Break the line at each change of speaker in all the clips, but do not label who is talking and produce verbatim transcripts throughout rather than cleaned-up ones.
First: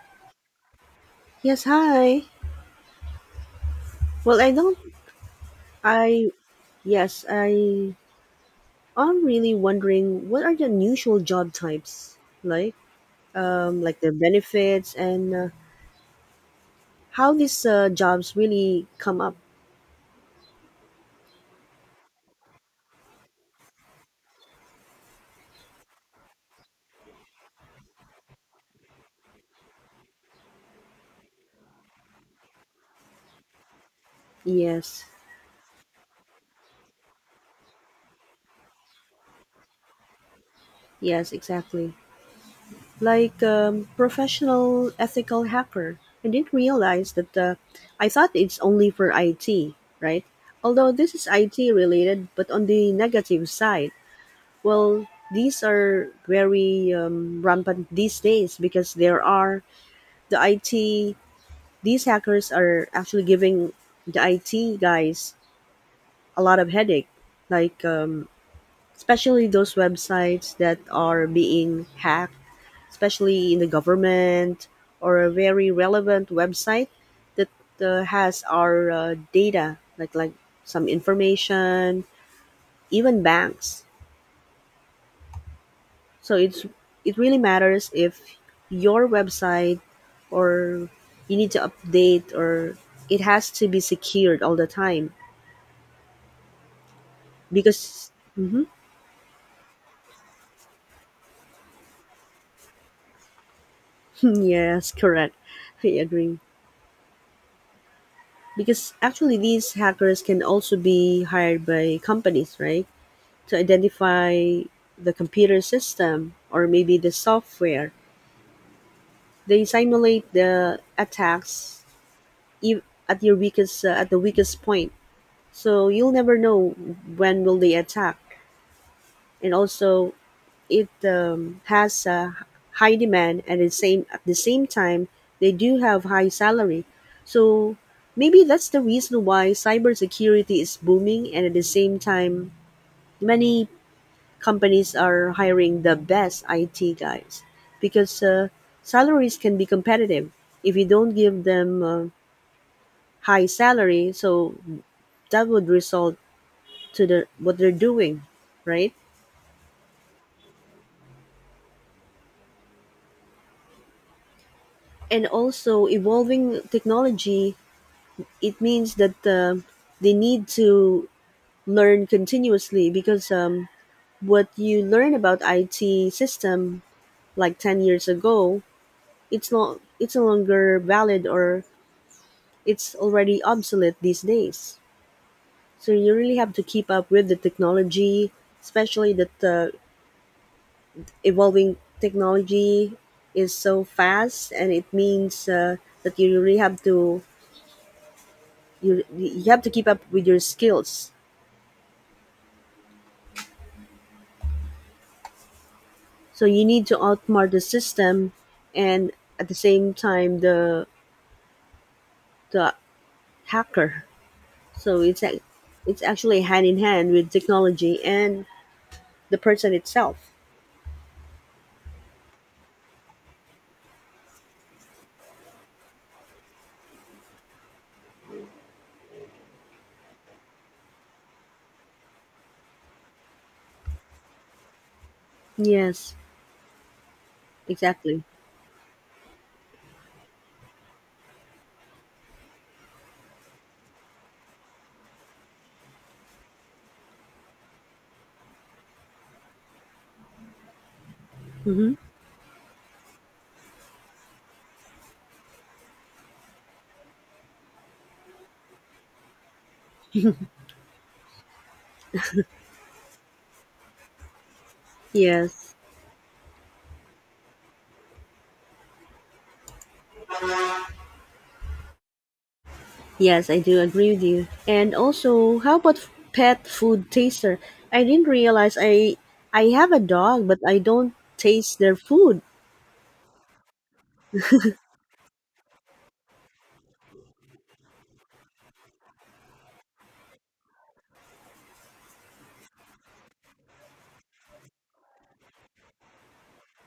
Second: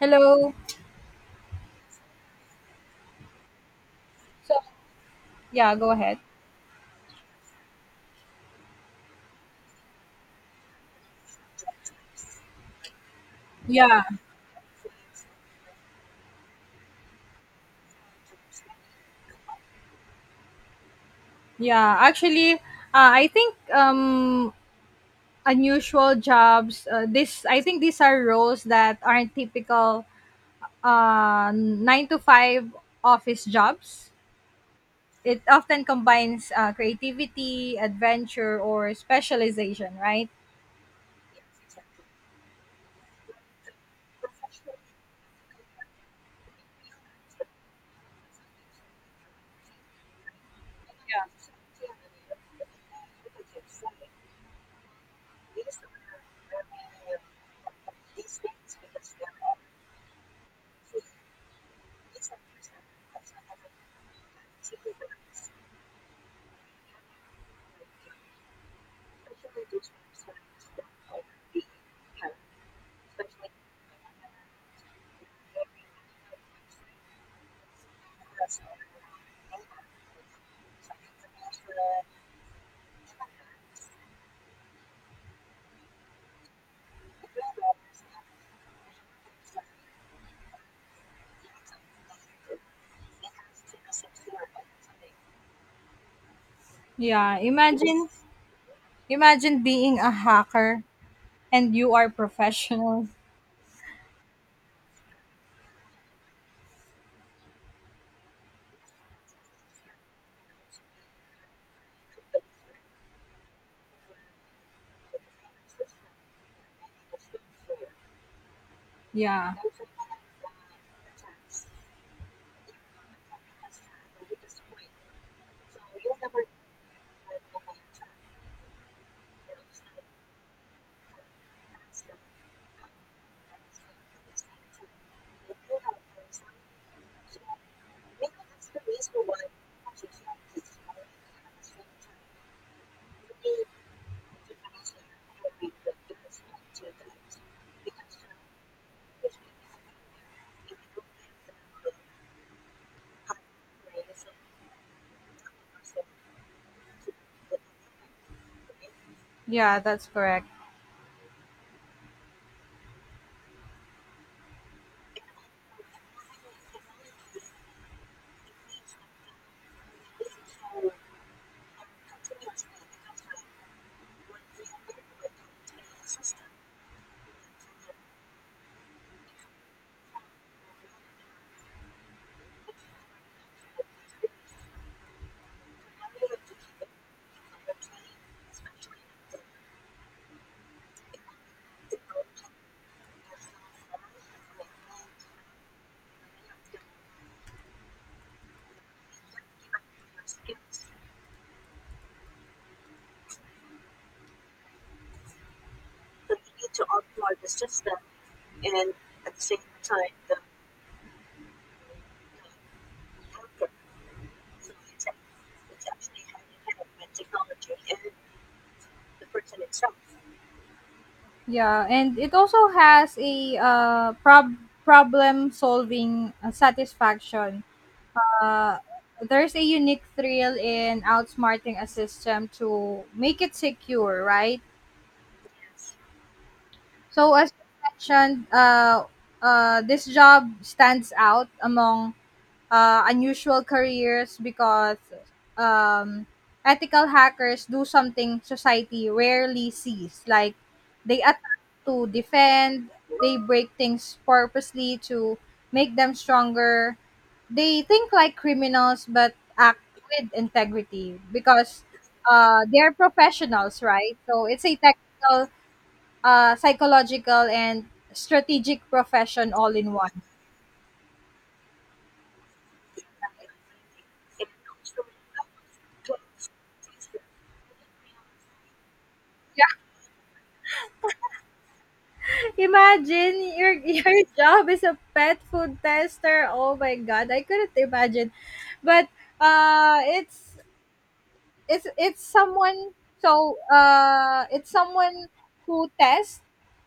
Hello.
Yes, hi. Well, I
So,
don't.
yeah, go ahead.
I Yes, I. I'm really wondering what are the unusual job types like, um, like
Yeah,
their benefits and uh, how these uh, jobs really come up.
yeah. Actually, uh, I think um, unusual jobs. Uh, this I think these are roles that aren't typical uh, nine to five office jobs.
Yes,
It often combines uh, creativity, adventure, or specialization, right?
yes, exactly. Like um, professional ethical hacker. I didn't realize that. Uh, I thought it's only for I T, right? Although this
Yeah.
is I T related, but on the negative side. Well, these are very um, rampant these days because there are the I T. These hackers are actually giving the I T guys a lot of headache, like um, especially those websites that are being hacked, especially in the government or a very relevant website that uh, has our uh, data, like like some information, even banks. So it's it really matters if your website or you need to update or it has to be secured all the time
Yeah. Imagine,
because. Mhm.
imagine being a hacker and you are professional.
Yes, correct. I agree. Because actually these hackers can also be hired by companies, right? To identify the computer system or maybe the software.
Yeah.
They simulate the attacks ev- at your weakest uh, at the weakest point. So you'll never know when will they attack. And also, it um, has a high demand, and the same at the same time, they do have high salary. So maybe that's the reason why cybersecurity is booming, and at the same time, many companies are hiring the best I T guys because uh, salaries can be competitive if you don't give them uh, high salary. So that would result to the what they're doing, right?
Yeah, that's correct.
And also evolving technology, it means that um they need to learn continuously, because um, what you learn about I T system like ten years ago, it's not it's no longer valid, or it's already obsolete these days. So you really have to keep up with the technology, especially that the evolving technology is so fast, and it means uh, that you really have to you you have to keep up with your skills. So you need to outsmart the system, and at the same time, the the hacker. So it's ac- it's actually hand in hand with technology and the person itself.
Yeah, and it also has a uh, prob- problem solving uh, satisfaction. Uh, there's a unique thrill in outsmarting a system to make it secure, right?
Yes,
So, as you
exactly.
mentioned, uh, uh, this job stands out among uh, unusual careers because um, ethical hackers do something society rarely sees. Like they attack
Mm-hmm.
to defend, they break things purposely to make them stronger. They think like criminals but act with integrity because uh, they're professionals, right? So it's a technical,
Yes.
uh, psychological, and strategic profession all in one.
Yes, I do agree with you. And also, how about f- pet food taster? I didn't realize. I i have a dog but I don't taste their food.
Imagine your your job is a pet food tester. Oh my god, I couldn't imagine. But uh it's it's it's someone so uh it's someone who tests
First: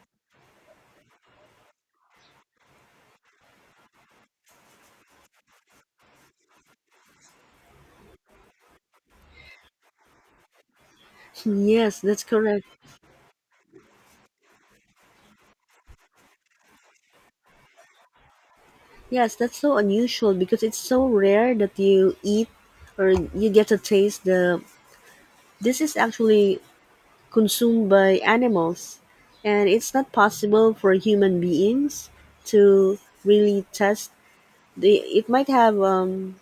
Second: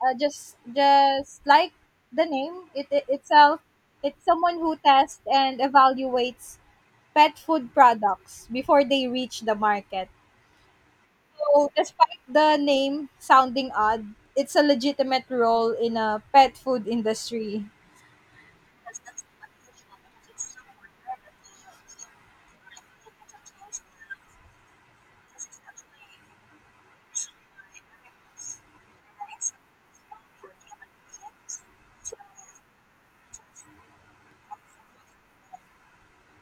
uh, just just like the name it, it itself it's someone who tests and evaluates pet food products before they reach the market. So
Yes,
despite
that's
the
correct.
name sounding odd, it's a legitimate role in a pet food industry.
Yes, that's so unusual because it's so rare that you eat, or you get to taste the, this is actually consumed by animals, and it's not possible for human beings to really test the, it might have um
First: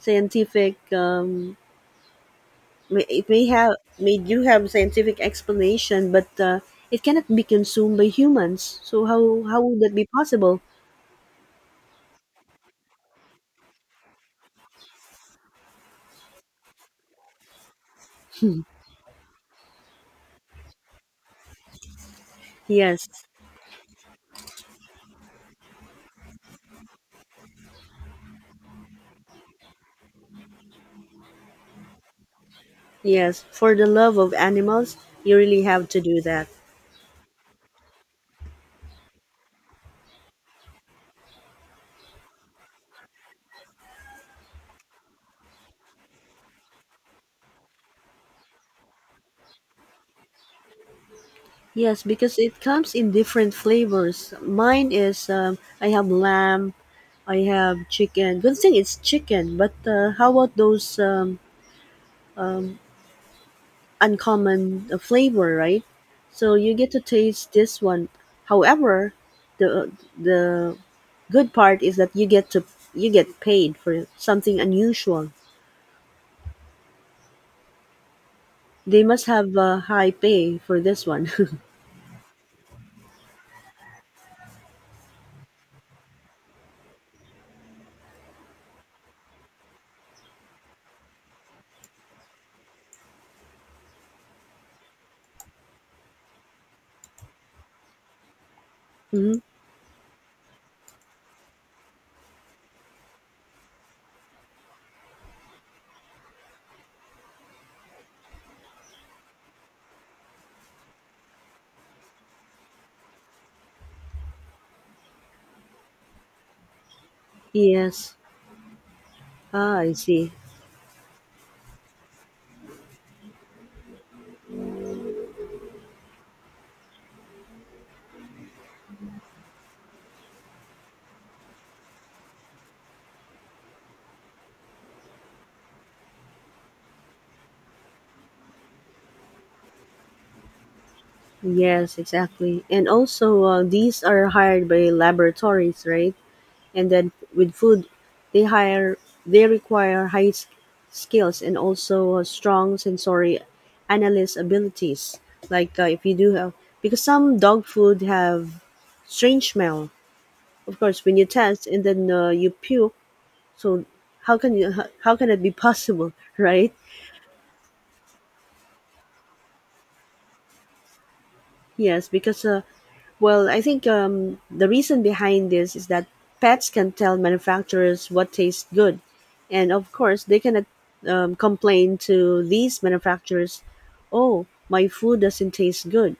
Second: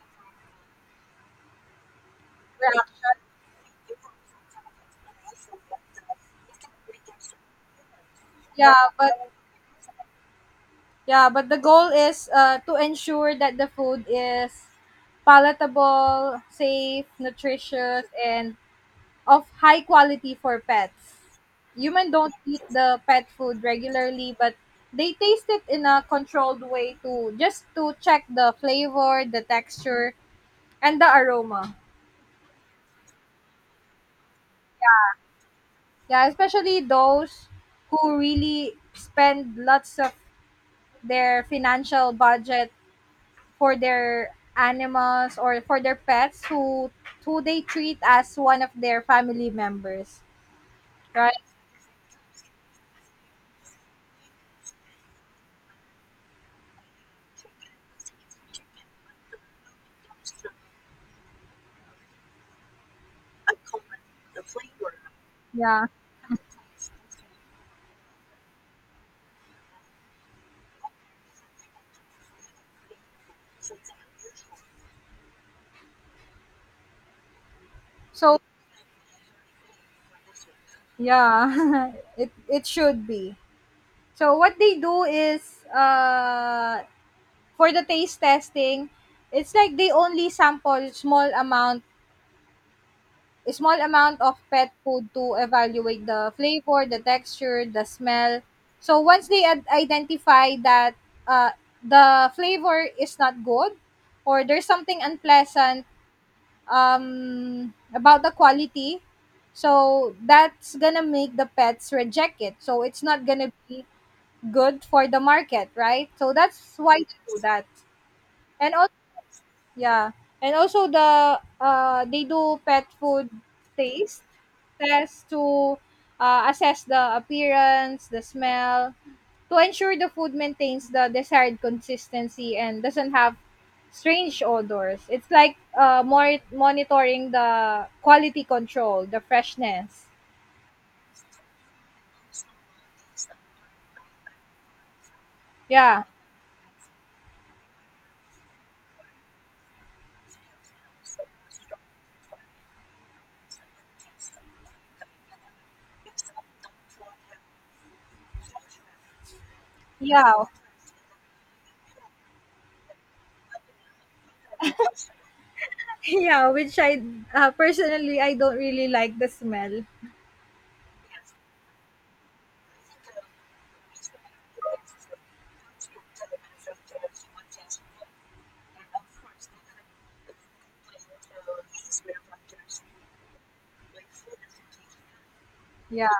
scientific, um
Yeah,
may- it may have may do have scientific explanation, but uh, it cannot be consumed by humans,
yeah,
so how
but
how would that be possible?
yeah, but the goal is uh, to ensure that the food is palatable, safe, nutritious, and of high quality for pets. Humans don't eat the
Yes.
pet food regularly, but they taste it in a controlled way to just to check the flavor, the texture, and the aroma.
Yes, for the love of animals, you really have to do
Yeah,
that.
especially those who really spend lots of their financial budget for their animals or for their pets who who they treat as one of their family members, right?
Yes, because it comes in different flavors. Mine is um, I have lamb, I have chicken. Good thing it's chicken, but uh, how about those um, uncommon uh, flavor, right?
yeah
So you get to taste this one. However, the the good part is that you get to you get paid for something unusual.
so
They must have a high pay for this one.
yeah it it should be. So what they do is uh for the taste testing it's like they only sample small amount a small amount of pet food to evaluate the flavor, the texture, the smell. So once
Mhm.
they ad- identify that uh, the flavor is not good or there's something unpleasant um, about the quality, so that's gonna make the pets reject it. So it's not gonna be good for the market, right? So that's why they do that.
Yes.
And
Ah, I
yeah,
see.
and also the uh, they do pet food taste test to uh, assess the appearance, the smell, to ensure the food maintains the desired consistency and doesn't have strange odors. It's like uh, more monitoring the quality control, the freshness.
Yes, exactly. And also, uh, these are hired by laboratories,
Yeah,
right? And then with food, they hire they require high s- skills and also uh, strong sensory analyst abilities. Like uh, if you do have, because some dog food have strange smell.
yeah,
Of course, when you test and then uh, you puke, so how can you how, how can it be possible,
yeah.
right?
Which I uh, Personally I don't really like the smell.
Yes, because uh, well, I think um, the reason behind this is that pets can tell manufacturers what tastes good, and of course they can um, complain to these manufacturers, "Oh, my food doesn't taste
Yeah.
good."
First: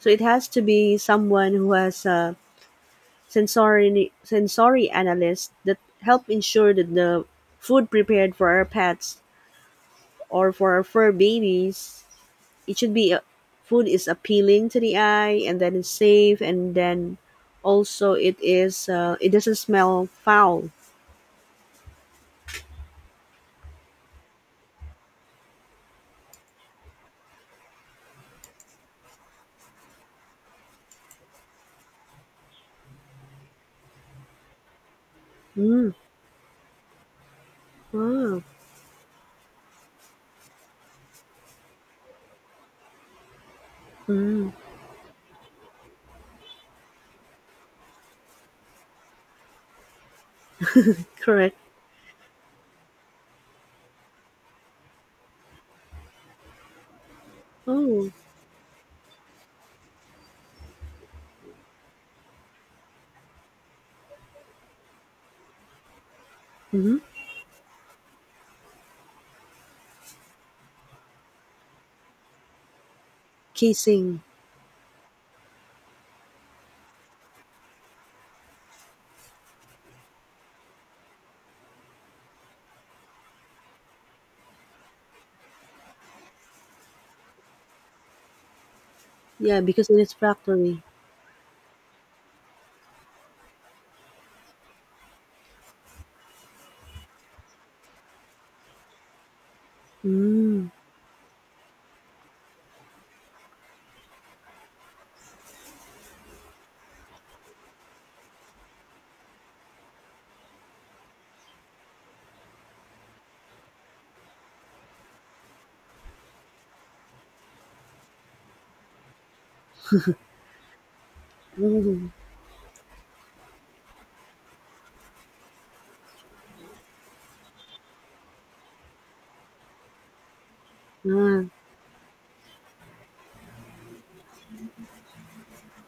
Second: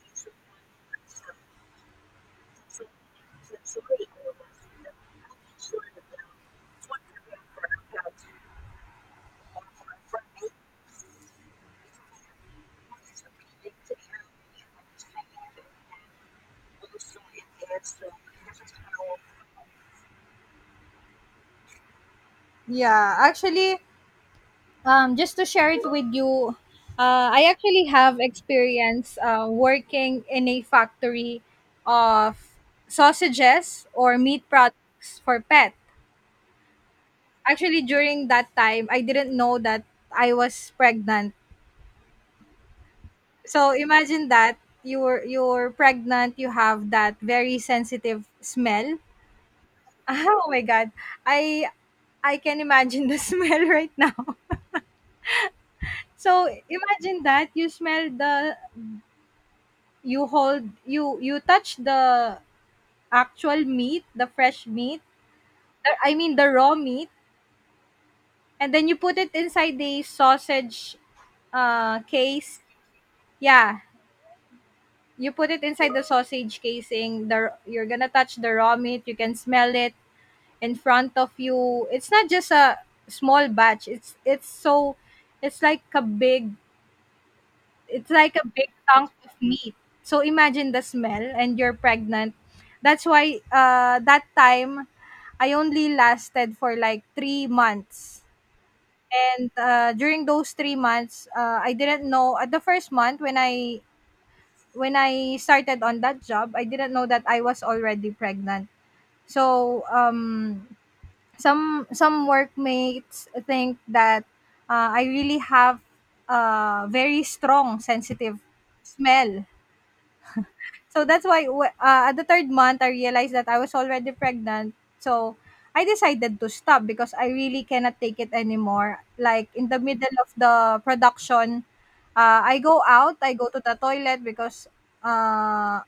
So it has to be someone who has a sensory sensory analyst that help ensure that the food prepared for our pets or for our fur babies, it should be, uh, food is appealing to the eye, and then it's safe, and then also it is uh, it doesn't smell foul.
Yeah, actually, um, just to share it with you, uh, I actually have experience uh, working in a factory of sausages or meat products for pet.
Mm,
Actually, during
wow,
that time, I didn't know that I was pregnant. So imagine that you're you're pregnant, you have that very sensitive smell. Oh my god,
correct.
I I can imagine the smell right now. So imagine that you smell
Oh.
the. You hold you you touch the actual meat, the fresh meat, the I mean the raw
Mm-hmm.
meat, and then you put it inside the sausage, uh, case. Yeah,
Casing.
you put it inside the sausage casing, the you're gonna touch the raw meat, you can smell it in front of you. It's not just a small batch, it's it's so it's like a big. It's like a big chunk of
Yeah,
meat.
because it is
So imagine the
factory.
smell and you're pregnant. That's why uh that time I only lasted for like three months. And uh, during those
Mm.
three months, uh, I didn't know at the first month when I when I started on that job, I didn't know that I was already pregnant. So um, some some workmates think that uh, I really have a very strong sensitive smell. So that's why wh- uh,
Mm.
at the third month, I realized that I was already pregnant. So I decided to stop because I really cannot take it anymore. Like in the middle of the
Ah.
production, uh, I go out, I go to the toilet because uh,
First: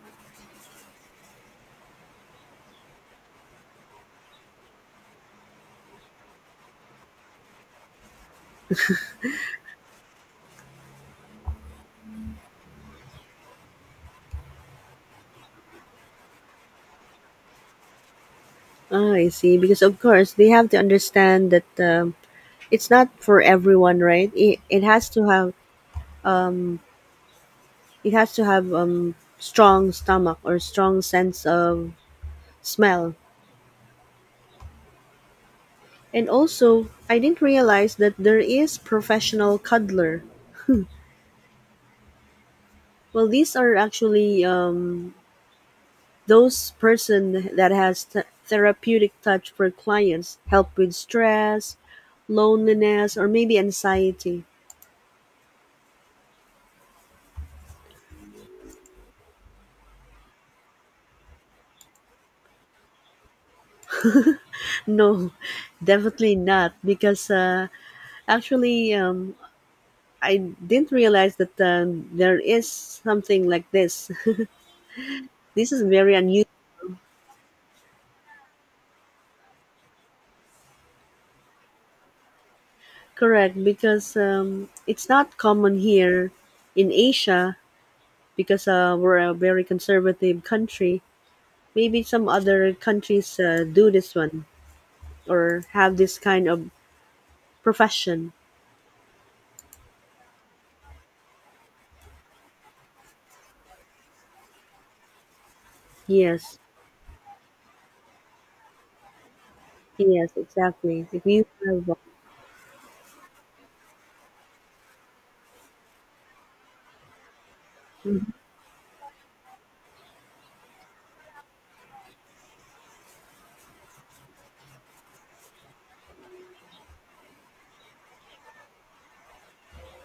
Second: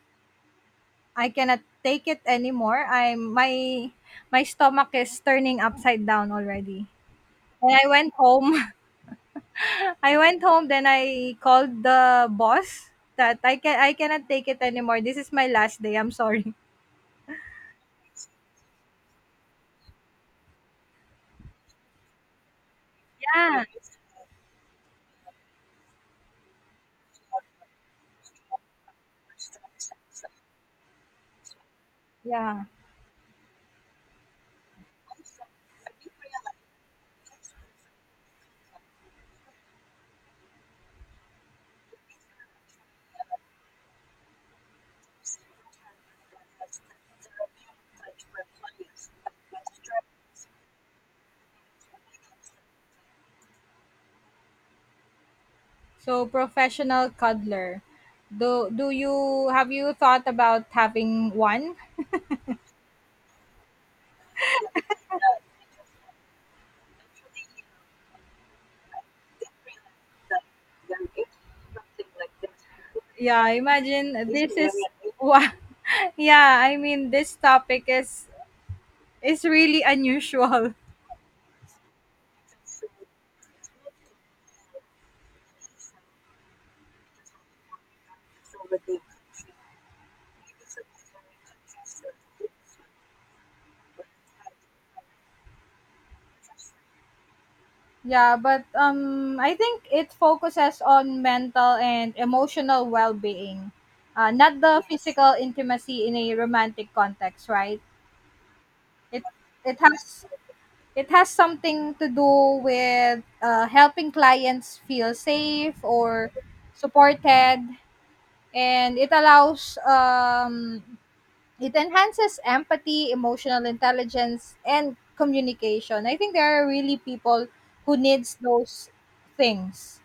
I cannot take it anymore. I'm my my stomach is turning upside down already. And I went home. I went home. Then I called the boss that I can I cannot take it anymore. This is my last day. I'm sorry.
Ah, I see. Because of course they have to understand that um, it's not for
Yeah.
everyone, right? It, it has to have, it has to have um strong stomach or strong sense of
Yeah.
smell. And also, I didn't realize that there is professional cuddler. Well, these are actually um, those person that has th- therapeutic touch for clients, help with stress, loneliness, or maybe anxiety.
So professional cuddler. Do do you have you thought about having one?
No, definitely not, because uh, actually, um, I didn't realize that um, there is
Yeah,
something like this.
imagine this is what.
This is very unusual.
Yeah, I mean this topic is is really unusual.
Correct, because um, it's not common here in Asia, because uh, we're a very conservative country. Maybe some other countries uh, do this one or have this kind of profession.
Yeah, but um I think it focuses on mental and emotional well-being. Uh, not the physical intimacy in a
Yes,
romantic context, right? It it has
yes, exactly.
It
If
has
you have,
something
uh,
to do with uh, helping clients feel safe or supported, and it allows um, it enhances empathy, emotional intelligence, and communication. I think there are really people who needs those things.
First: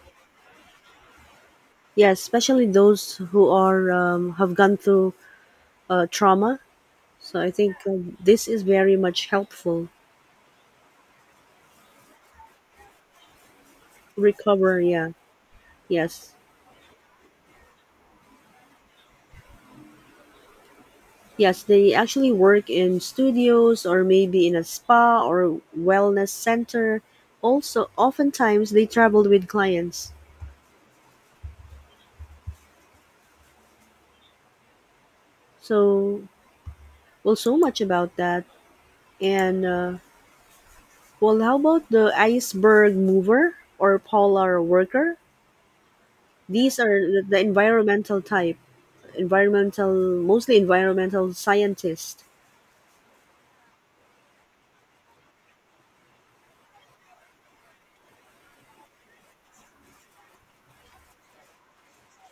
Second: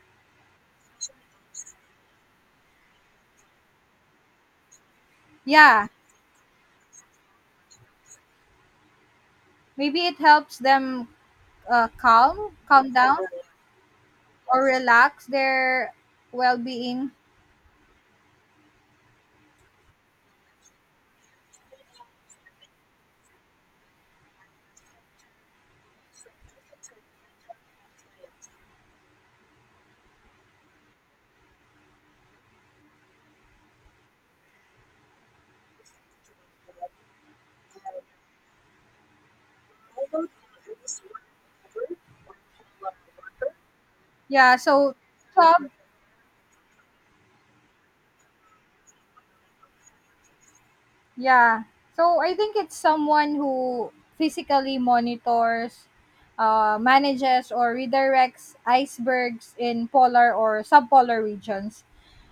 yes, especially those who are, um, have gone through
Yeah,
uh, trauma. So I think um, this is very much helpful.
maybe it helps them uh, calm, calm down, or
Recover, yeah.
relax their
Yes,
well-being.
yes. They actually work in studios or maybe in a spa or wellness center. Also, oftentimes they traveled with clients. So, well, so much about that. And, uh, well, how about the iceberg mover or
Yeah,
polar
so
worker?
some
These are the the environmental type, environmental, mostly environmental
Yeah. So
scientists.
I think it's someone who physically monitors, uh, manages or redirects icebergs in polar or subpolar regions.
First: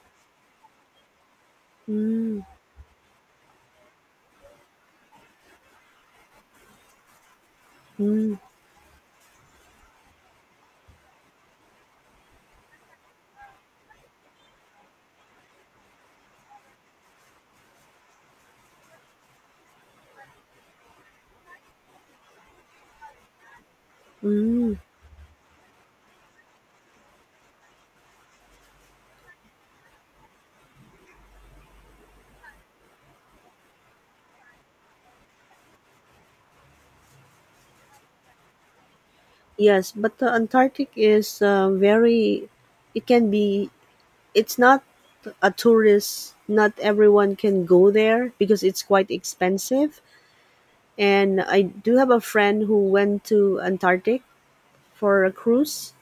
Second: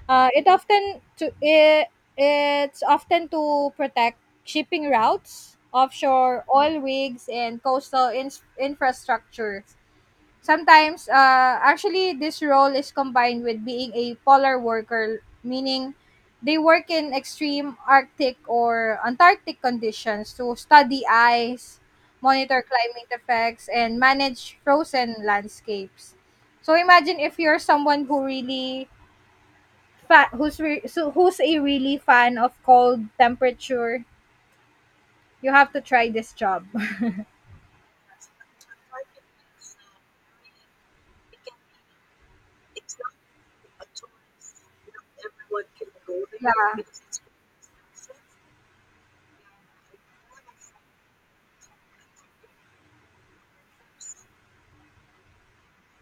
Uh, it often to it,
Mm.
it's often to protect shipping routes, offshore oil rigs, and coastal in-
Mm.
infrastructure. Sometimes, uh, actually, this role is combined with being a polar worker, meaning they work in extreme Arctic or Antarctic conditions to study ice, monitor climate effects, and manage
Mm.
frozen landscapes. So imagine if you're someone who really fa- who's re- so who's a really fan of cold temperature, you have to try this job.
Yes, but the Antarctic is, uh, very, it can be, it's not a tourist, not
yeah.
everyone can go there because it's quite expensive. And I do have a friend who went to Antarctic for a cruise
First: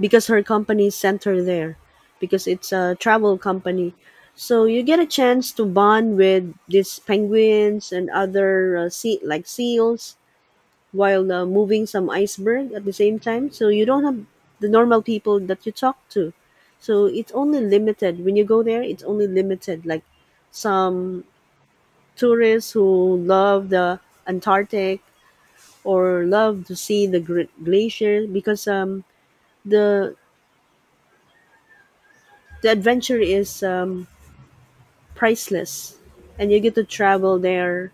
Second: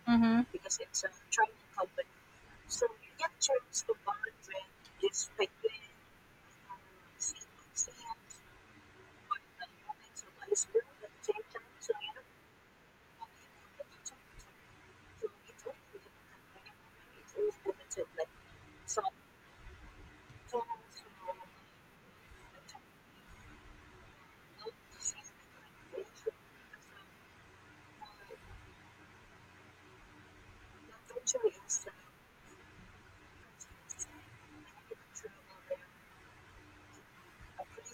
because her
Mhm.
company sent her there, because it's a travel company. So you get a chance to bond with these penguins and other uh, sea like seals, while uh, moving some iceberg at the same time. So you don't have the normal people that you talk to. So it's only limited when you go there. It's only limited, like some tourists who love the Antarctic, or love to see the gr- glacier, because um the the adventure is, um, priceless, and you get to travel there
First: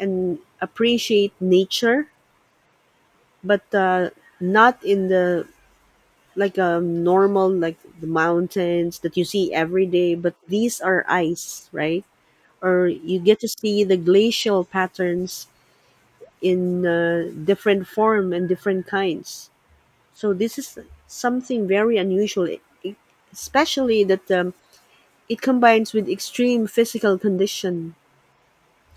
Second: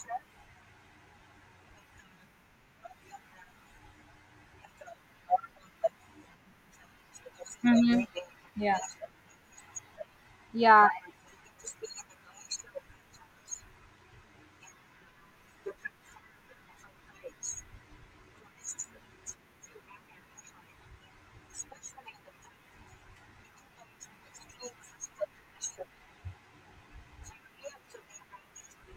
and appreciate nature. But uh, not in the, like a normal, like the
Mhm. Yeah.
mountains that you see every day, but these
Yeah,
are ice, right? Or you get to see the glacial patterns in uh, different form and different kinds. So this is something very unusual, e- especially that um, it combines with extreme physical condition.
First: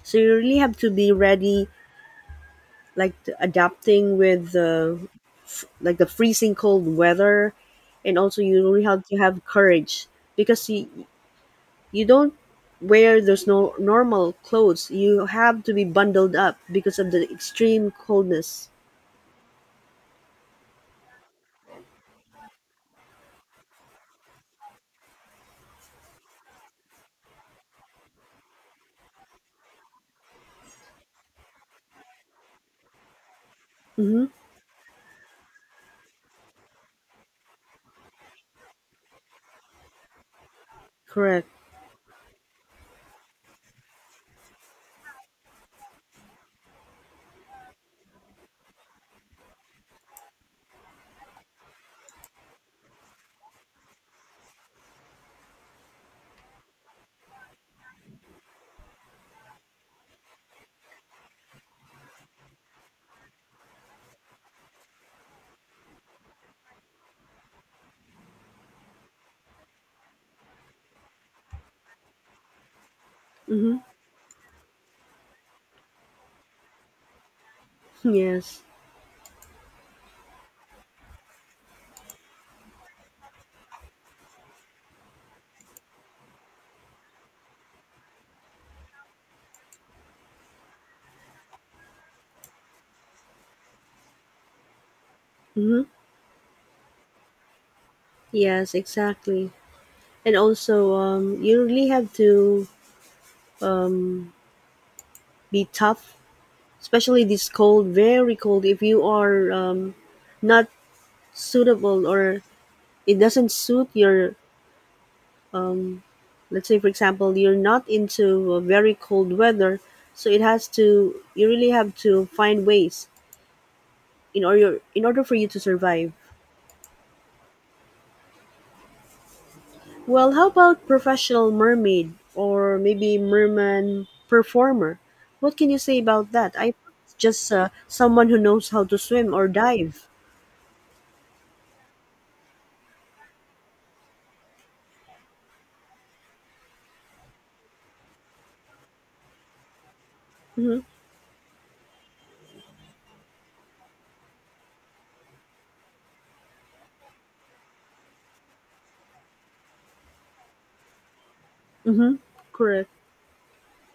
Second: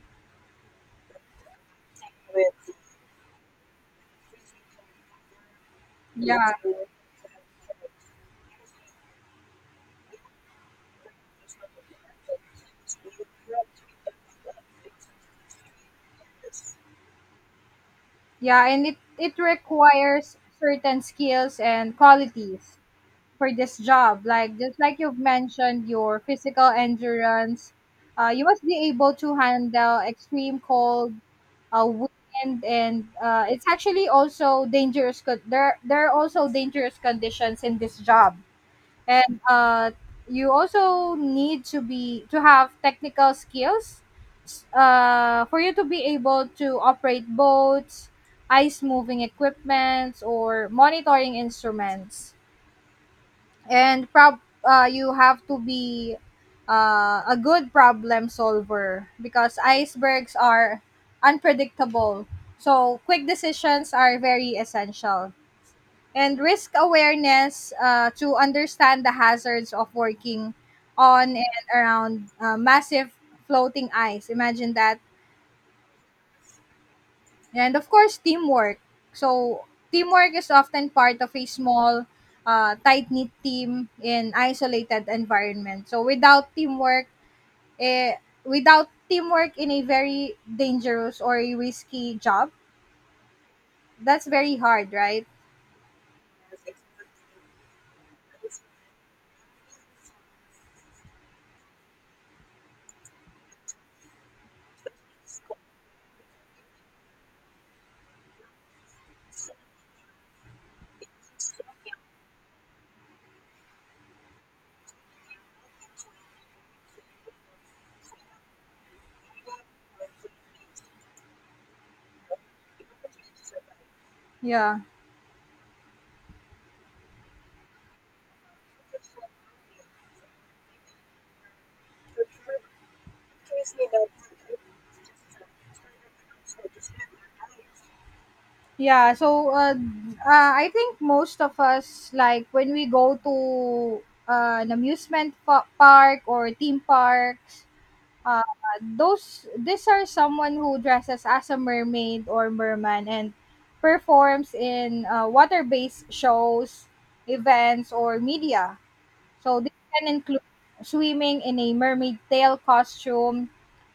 So you really have to be ready, like to adapting with the, f- like the
yeah,
freezing cold weather, and also you really have to have courage, because you you don't wear those no normal clothes. You have to be bundled up because of the extreme
yeah,
coldness.
and it it requires certain skills and qualities for this job. Like just like you've mentioned, your physical endurance, uh, you must be able to handle extreme cold, uh, wind, and uh, it's actually
Mm-hmm.
also dangerous. Co- there there are also dangerous conditions in this job. And uh, you also
Correct.
need to be to have technical skills s- uh, for you to be able to operate boats, ice moving equipments or monitoring instruments, and prob- uh, you have to be uh, a good problem solver because icebergs are unpredictable, so quick decisions are very essential, and risk awareness uh, to understand the hazards of working on and around uh, massive
Mm-hmm.
floating ice. Imagine that. And of course,
Yes.
teamwork. So, teamwork is often part of a small, uh, tight knit team in isolated environment. So, without teamwork, eh, without teamwork in a very dangerous or a risky job, that's very hard, right?
Mm-hmm. Yes, exactly. And also, um, you really have to, um, be tough, especially this cold, very cold. If you are um, not suitable, or it doesn't suit your, let's say for example, you're not into uh, very cold weather, so it has to. You really have to find ways in
Yeah.
order in order for you to survive. Well, how about professional mermaid or maybe merman performer? What can you say about that? I thought it's just uh, someone who knows how to
Yeah,
swim or
so uh,
dive.
uh, I think most of us, like when we go to uh, an amusement pa- park or theme parks, uh, those these are someone who
Mm-hmm.
dresses as a mermaid or merman and performs in uh, water-based shows, events, or media. So this can include swimming in a
Mm-hmm.
mermaid tail
Correct.
costume,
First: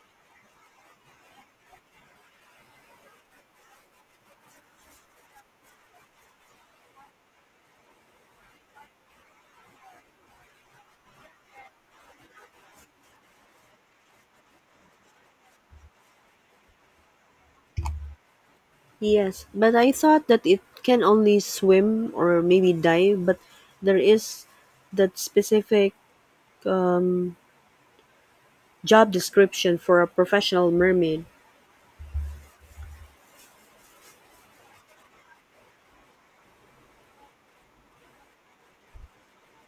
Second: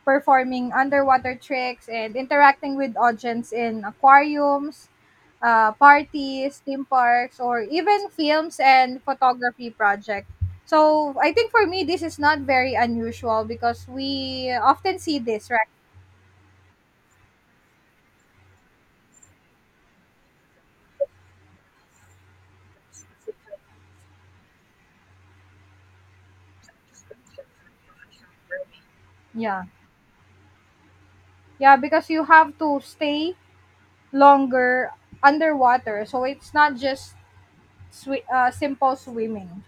performing underwater tricks, and interacting with audience in aquariums, uh, parties, theme parks, or even films and photography project. So I think for me this is not very unusual because we often see this, right?
Yes, but I thought that it can only swim or maybe dive, but there is that specific job
Yeah.
description for a professional mermaid.
Yeah, because you have to stay longer underwater. So it's not just swi- uh, simple swimming.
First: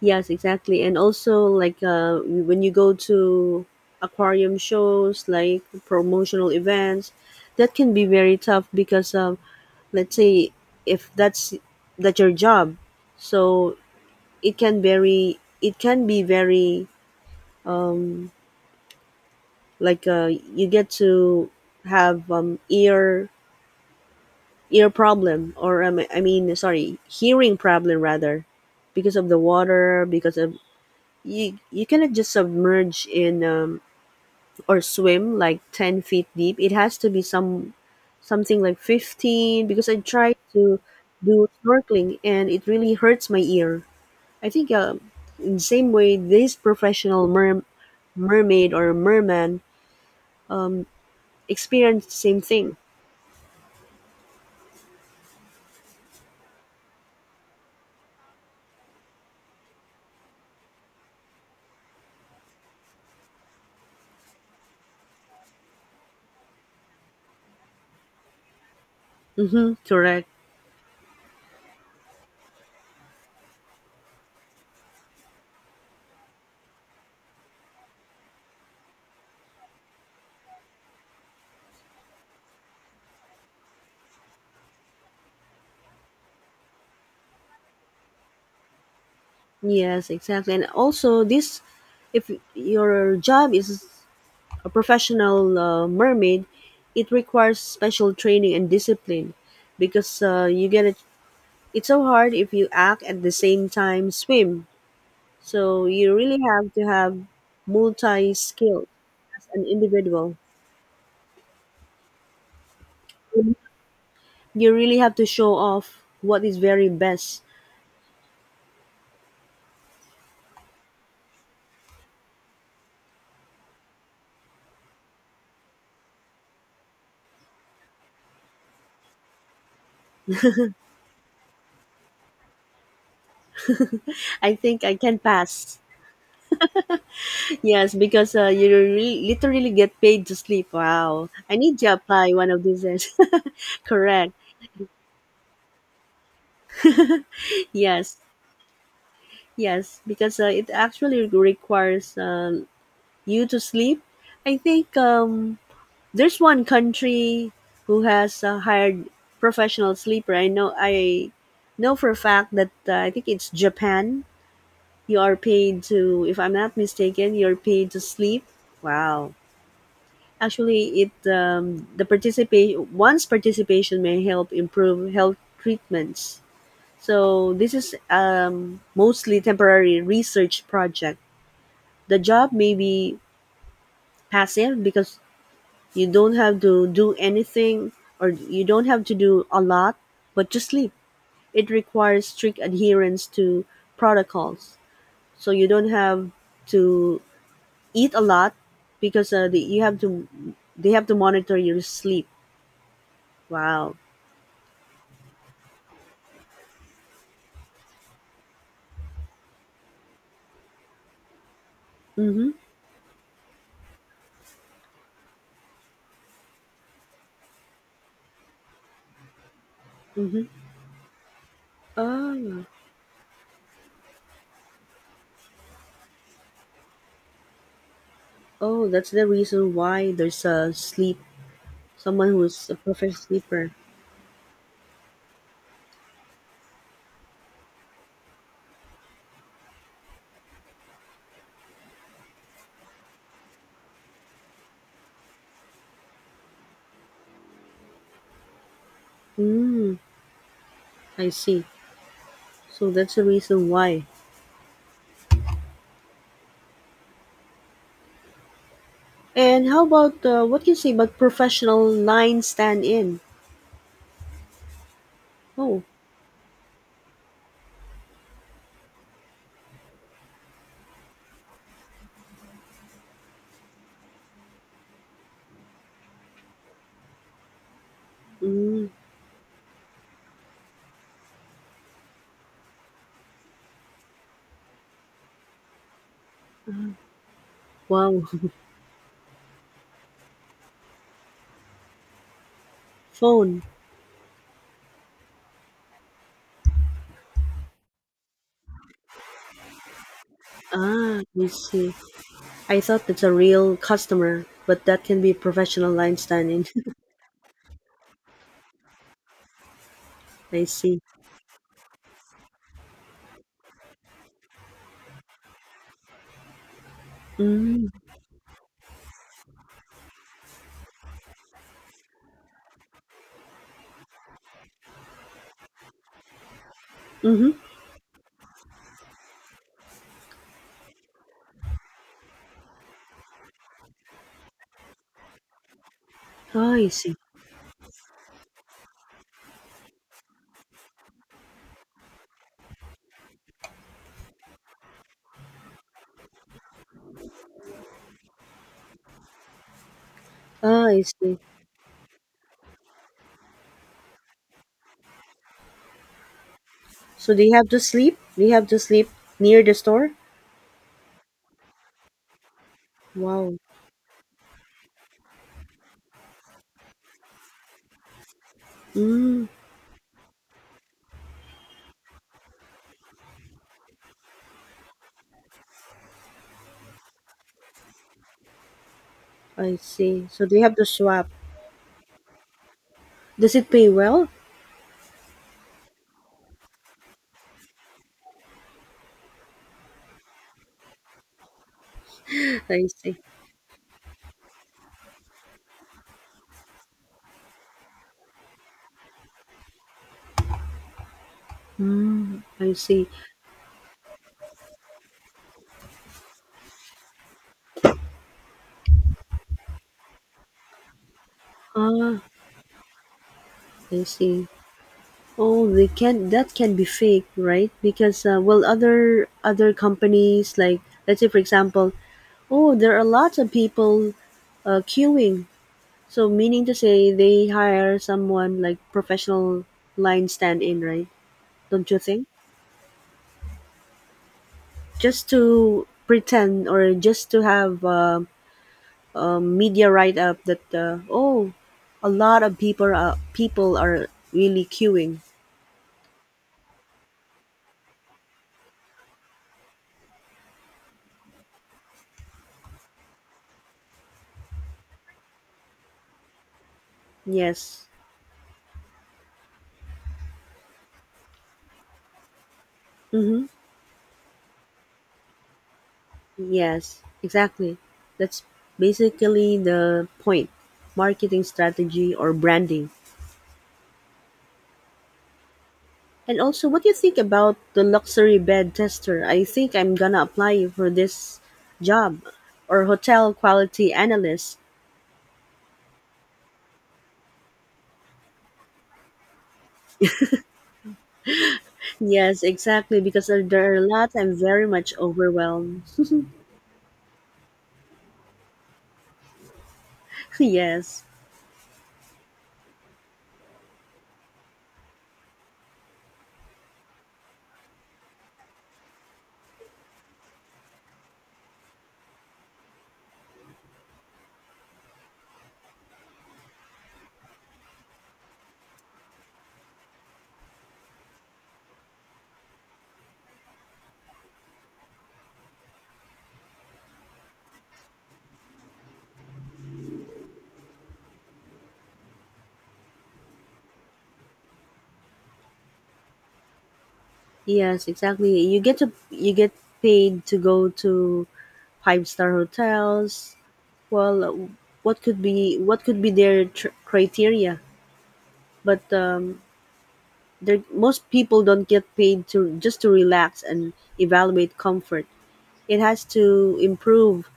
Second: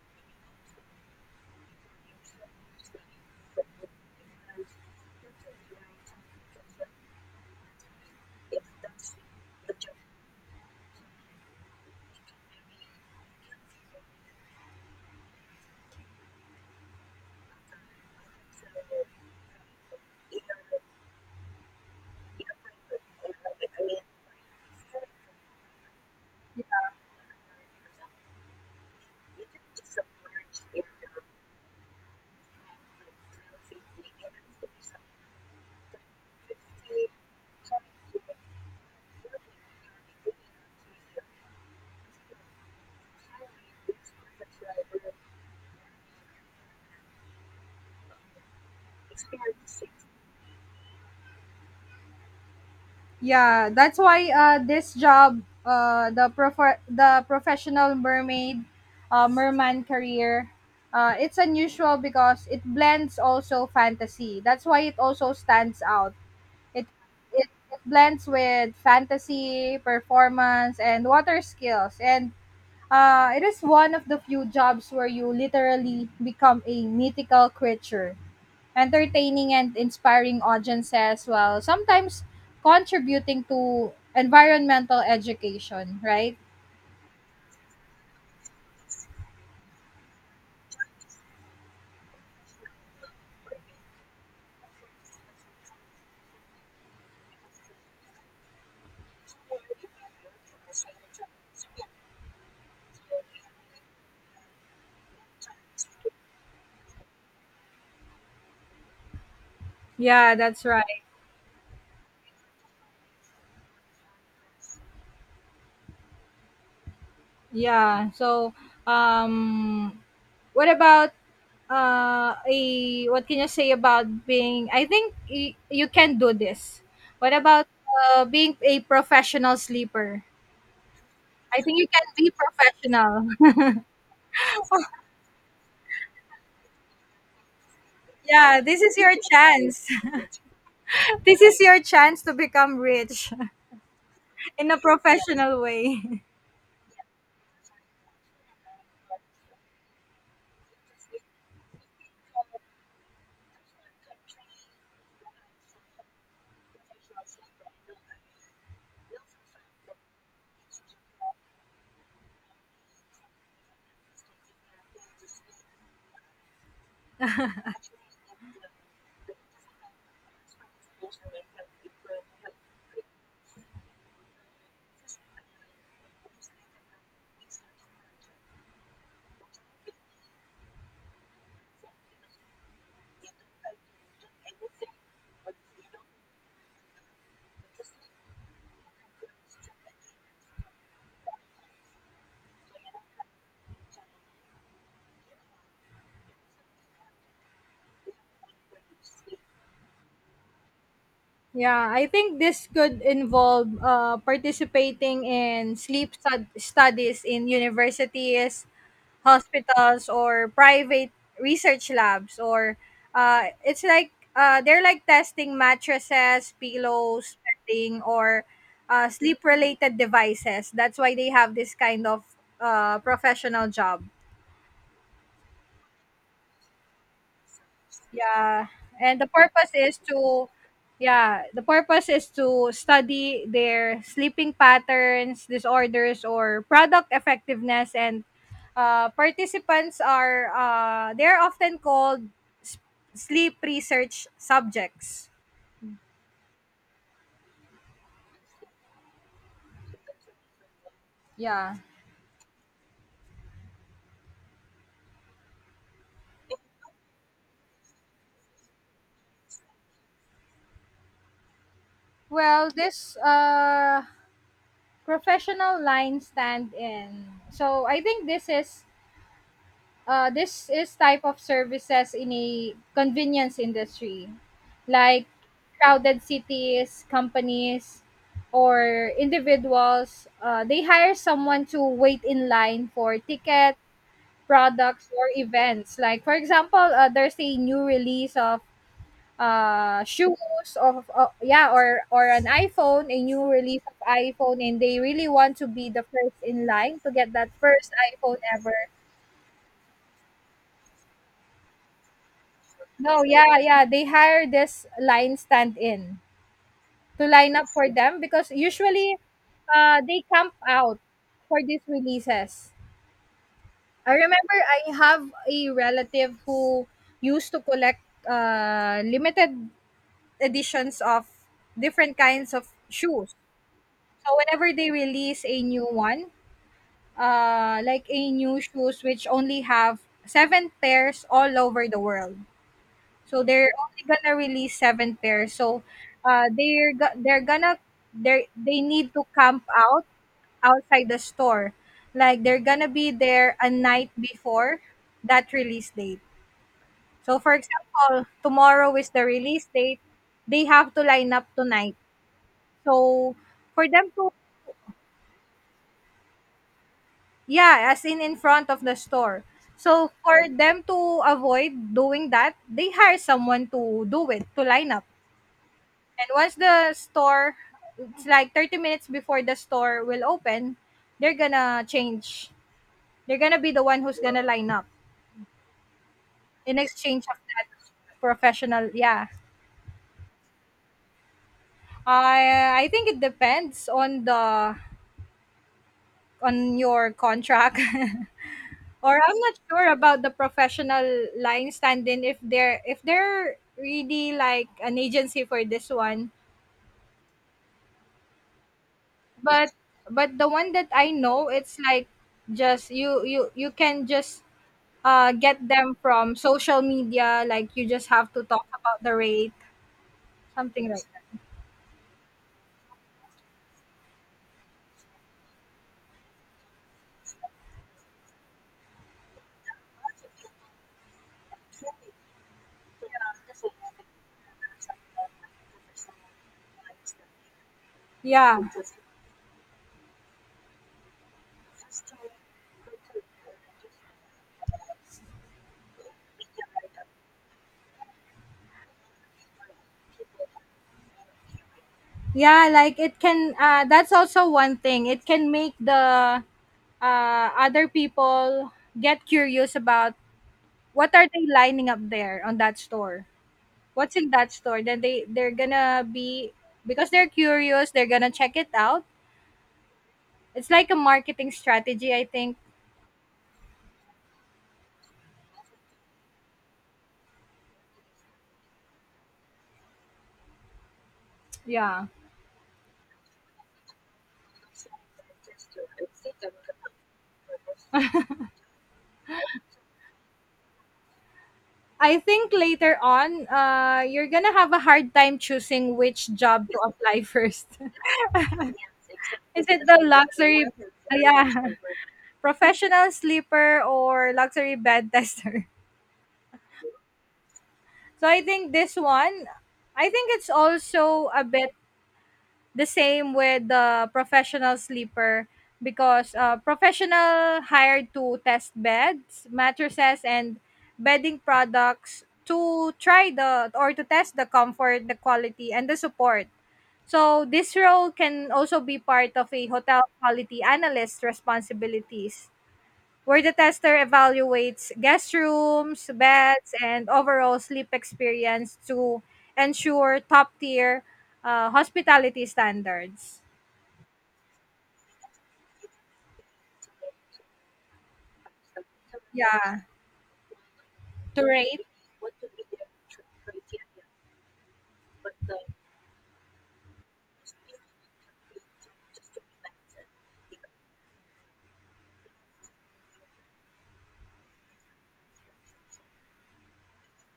Yes, exactly. And also, like uh, when you go to aquarium shows, like promotional events, that can be very tough, because um, let's say if that's that's your job, so it can very it can be very, like uh, you get to have um, ear ear problem, or um, I mean, sorry, hearing problem rather, because of the water, because of you you cannot just submerge in, um, or swim like ten feet deep. It has to be some something like fifteen, because I tried to do snorkeling and it really hurts my ear. I think uh in the same way this professional mer- mermaid or merman experienced the same thing.
Yeah, that's why uh, this job, uh, the prof- the professional mermaid, uh, merman career, uh, it's unusual because it blends also fantasy. That's why it also stands out. It it, it blends with
Mm-hmm.
fantasy,
Correct.
performance, and water skills, and uh, it is one of the few jobs where you literally become a mythical creature entertaining and inspiring audiences while sometimes contributing to environmental education, right?
Yes, exactly. And also, this, if your job is a professional uh, mermaid, it requires special training and discipline, because uh, you get it. It's so hard if you act at the same time swim. So you really have to have multi skill as an
Yeah,
individual.
that's right.
You really have to show off what is very best.
Yeah. So, um, what about uh, a, what can you say about being? I think y- you can do this. What about uh, being a professional sleeper? I think you can be professional.
I think I can pass. Yes, because uh,
yeah,
you
this is your
really, literally
chance.
get paid to sleep. Wow.
this
I
is
need
your
to
chance to
apply one of
become
these days.
rich
Correct.
in a professional way.
Yes. Yes, because uh, it actually requires um, you to sleep. I think um, there's one country who has uh, hired professional sleeper. I know I know for a fact that uh, I think it's Japan. You are paid to, if I'm not mistaken, you're paid to sleep. Wow. Actually, it um, the participate one's participation may help improve health treatments. So this is um, mostly temporary research project. The job may be passive because you don't have to do anything or you don't have to do a lot, but just sleep. It requires strict adherence to protocols. So you don't have to eat a lot because uh, the, you have to they have to monitor your
Yeah, I
sleep.
think this could involve
Wow.
uh, participating in sleep stud- studies in universities, hospitals, or private research labs.
Mm-hmm.
Or uh, it's like uh, they're like testing mattresses, pillows, bedding, or uh, sleep related
Mm-hmm.
devices. That's why they have this kind of
Ah.
uh, professional job. Yeah,
Oh, that's
and the
the
purpose
reason
is
why there's
to
a sleep,
yeah, the purpose is
someone
to
who's a perfect
study
sleeper.
their sleeping patterns, disorders or product effectiveness, and uh, participants are uh, they're often called s- sleep research subjects.
Mm, I see.
Yeah.
So that's the reason why. And how about uh, what can you say about professional line
Well,
stand
this
in?
uh, professional
Oh,
line stand in. So I think this is uh, this is type of services in a convenience industry like crowded cities, companies
mm,
or individuals uh, they hire someone to wait in line for tickets, products or events, like for example uh, there's a new
wow.
release of uh shoes of uh, yeah, or or an iPhone, a new
Phone.
release of iPhone, and they really want to be the first in line to get that first iPhone ever.
Ah, I see. I thought
No,
that's a
yeah,
real
yeah. They hire
customer, but
this
that can be
line
professional line
stand-in
stand in.
to line up for them because usually uh, they camp
I
out
see.
for these releases. I remember I have a relative who used to
Mm,
collect uh, limited editions of different kinds of shoes. So whenever they release a new one,
mm-hmm.
uh, like a new shoes which only have seven pairs all over the world. So they're only gonna release seven pairs. So uh,
Ah, I
they're
see.
go- they're gonna they they need to camp out outside the store. Like they're gonna be there a night before that release date. So for example, tomorrow is the release date. They
Ah,
have to
I
line
see.
up tonight. So for them to,
So they have to
yeah, as
sleep.
in in
They have
front
to
of the
sleep
store.
near the
So
store.
for them to avoid doing that, they hire
Wow.
someone to do it to line up. And once the store, it's like thirty minutes before
Mm,
the store will open, they're gonna change. They're gonna be the one who's gonna line up in exchange of that professional. Yeah,
I see. So they have to swap.
I I think it
Does it
depends
pay
on
well?
the on your contract. or I'm not sure about the professional line standing if they're
I
if
see.
they're really like an agency for this one. But but the one that I know, it's like
Mm, I
just
see.
you you you can just uh, get them from social media. Like you just have to talk about the rate, something like that.
Ah, I see. Oh, they can. That can be fake, right? Because uh, well, other other companies, like let's say for example, oh, there are lots of people uh, queuing. So meaning to say, they hire
Yeah.
someone like professional line stand in, right? Don't you think? Just to pretend or just to have uh, a media write up that uh, oh, a lot of
Yeah,
people
like
are
it can,
people
uh,
are
that's also
really
one thing.
queuing.
It can make the uh, other people get curious about what are they lining up there on that store. What's in that store? Then they they're gonna be because they're
Yes.
curious. They're gonna check it out. It's like a marketing strategy, I think.
Mm-hmm. Yes, exactly. That's basically the point, marketing
Yeah.
strategy or branding. And also, what do you think about the luxury bed tester? I think I'm gonna apply for this
I
job,
think
or
later
hotel
on,
quality
uh, you're gonna
analyst.
have a hard time choosing which job to apply first. Is it the luxury, yeah,
Yes, exactly.
professional
Because uh, there are a
sleeper
lot,
or
I'm very
luxury
much
bed tester?
overwhelmed.
So I think this one, I think it's
Yes.
also a bit. The same with the professional sleeper because, uh, professional hired to test beds, mattresses, and bedding products to try the or to test the comfort, the quality, and the support. So this role can also be part of a hotel quality analyst responsibilities where the tester evaluates guest rooms, beds, and overall sleep experience to ensure top tier uh, hospitality standards.
Yes, exactly. You get to you get
Yeah,
paid to go to
to rate.
five star hotels. Well, uh, what could be what could be their tr- criteria? But um, there, most people don't get paid to just to relax and evaluate comfort. It has to improve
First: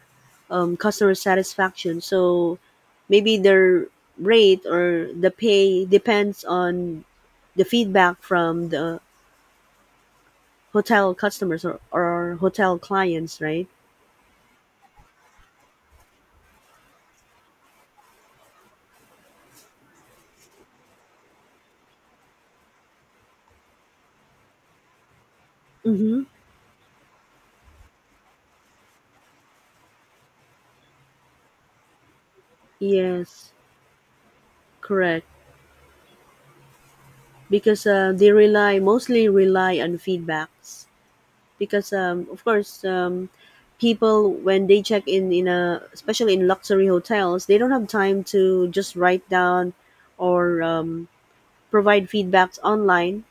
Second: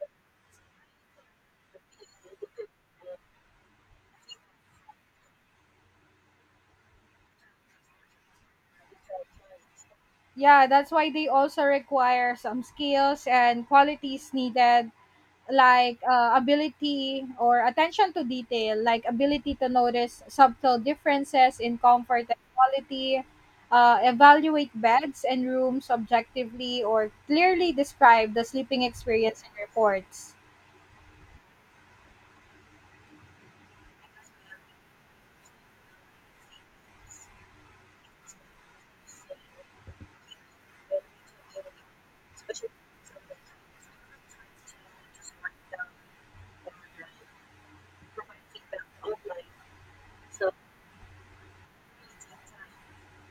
um, customer satisfaction. So maybe their rate or the pay depends on the feedback from the
Yeah, that's why
hotel
they also
customers, or,
require
or
some
hotel
skills
clients,
and
right?
qualities needed like uh, ability or attention to detail, like ability to notice subtle differences in comfort and quality, uh, evaluate beds and rooms
Mm-hmm.
objectively, or clearly describe the sleeping experience in reports.
Yes, correct. Because uh, they rely mostly rely on feedbacks. Because um, of course, um, people, when they check in in a especially in luxury hotels, they don't have time to just write down or um, provide feedbacks online.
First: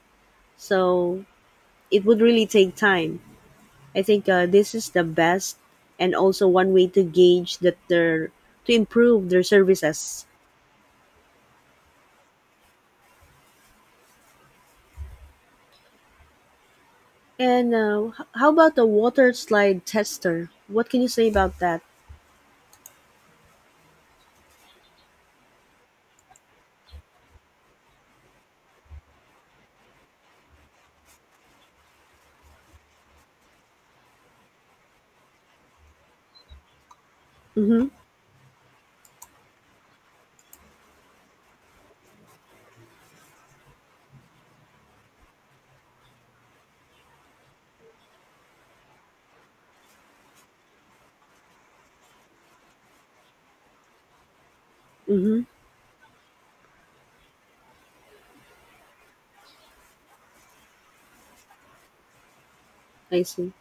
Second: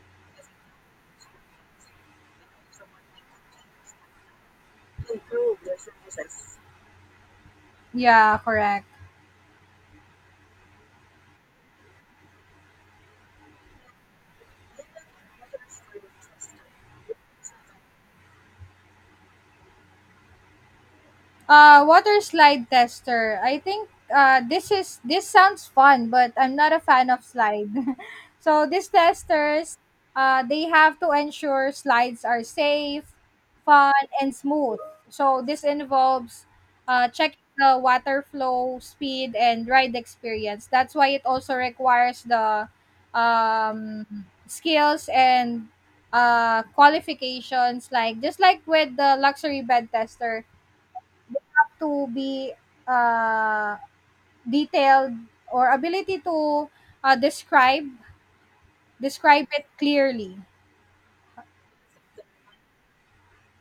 So it would really take time. I think uh, this is the best and also one way to gauge that they're
Yeah,
to
correct.
improve their services. And uh, h- how about the water slide tester? What can you say about that?
Uh, water slide tester. I think uh, this is this sounds fun, but I'm not a fan of slide. so these testers, uh, they have to ensure slides are safe, fun, and smooth. So this involves uh, checking the
Mm-hmm.
water flow, speed, and ride experience. That's why it also requires the um, skills and uh, qualifications, like just like with the luxury bed tester they have to be, uh, detailed
Mm-hmm.
or ability to, uh, describe describe it clearly.
I see.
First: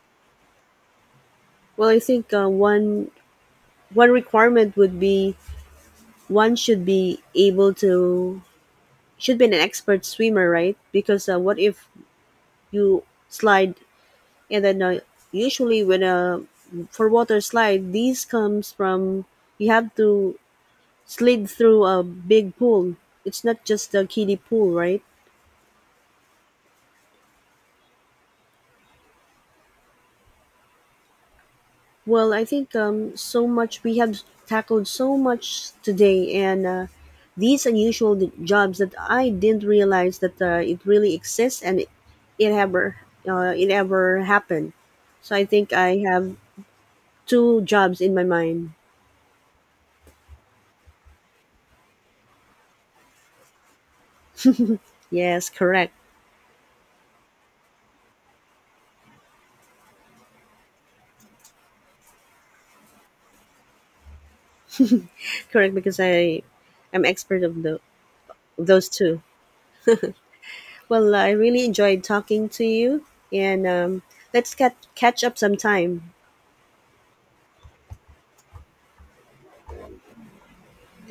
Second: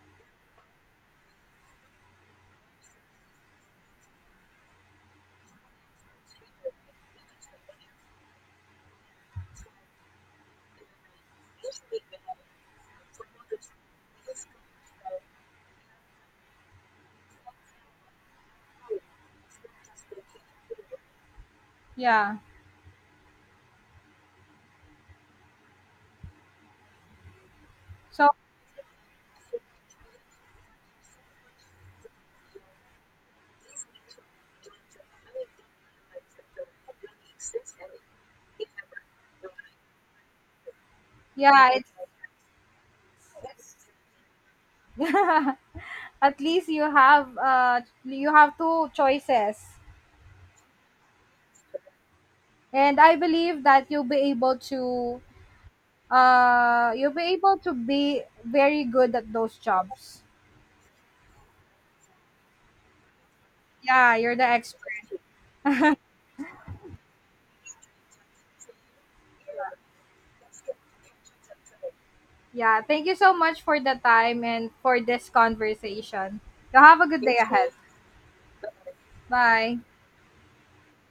Well, I think uh, one one requirement would be, one should be able to, should be an expert swimmer, right? Because uh, what if you slide and then uh, usually when uh, for water slide these comes from, you have to slid through a
Yeah.
big pool. It's not just a kiddie pool, right?
So,
Well, I think um, so much, we have tackled so much today, and uh, these unusual d- jobs that I didn't realize that uh, it really exists,
yeah,
and
it's.
it, it ever uh, it ever happened. So I think I have
At least you have,
two
uh,
jobs in my
you have
mind.
two choices. And I believe that you'll be able to,
Yes, correct.
uh, you'll be able to be very good at those jobs. Yeah, you're the expert.
Correct, because I am expert of the, those two. Well, I really enjoyed talking to
Yeah,
you,
thank you so much
and
for the
um,
time
let's
and
cat,
for
catch
this
up sometime.
conversation. You have a good day ahead. Bye.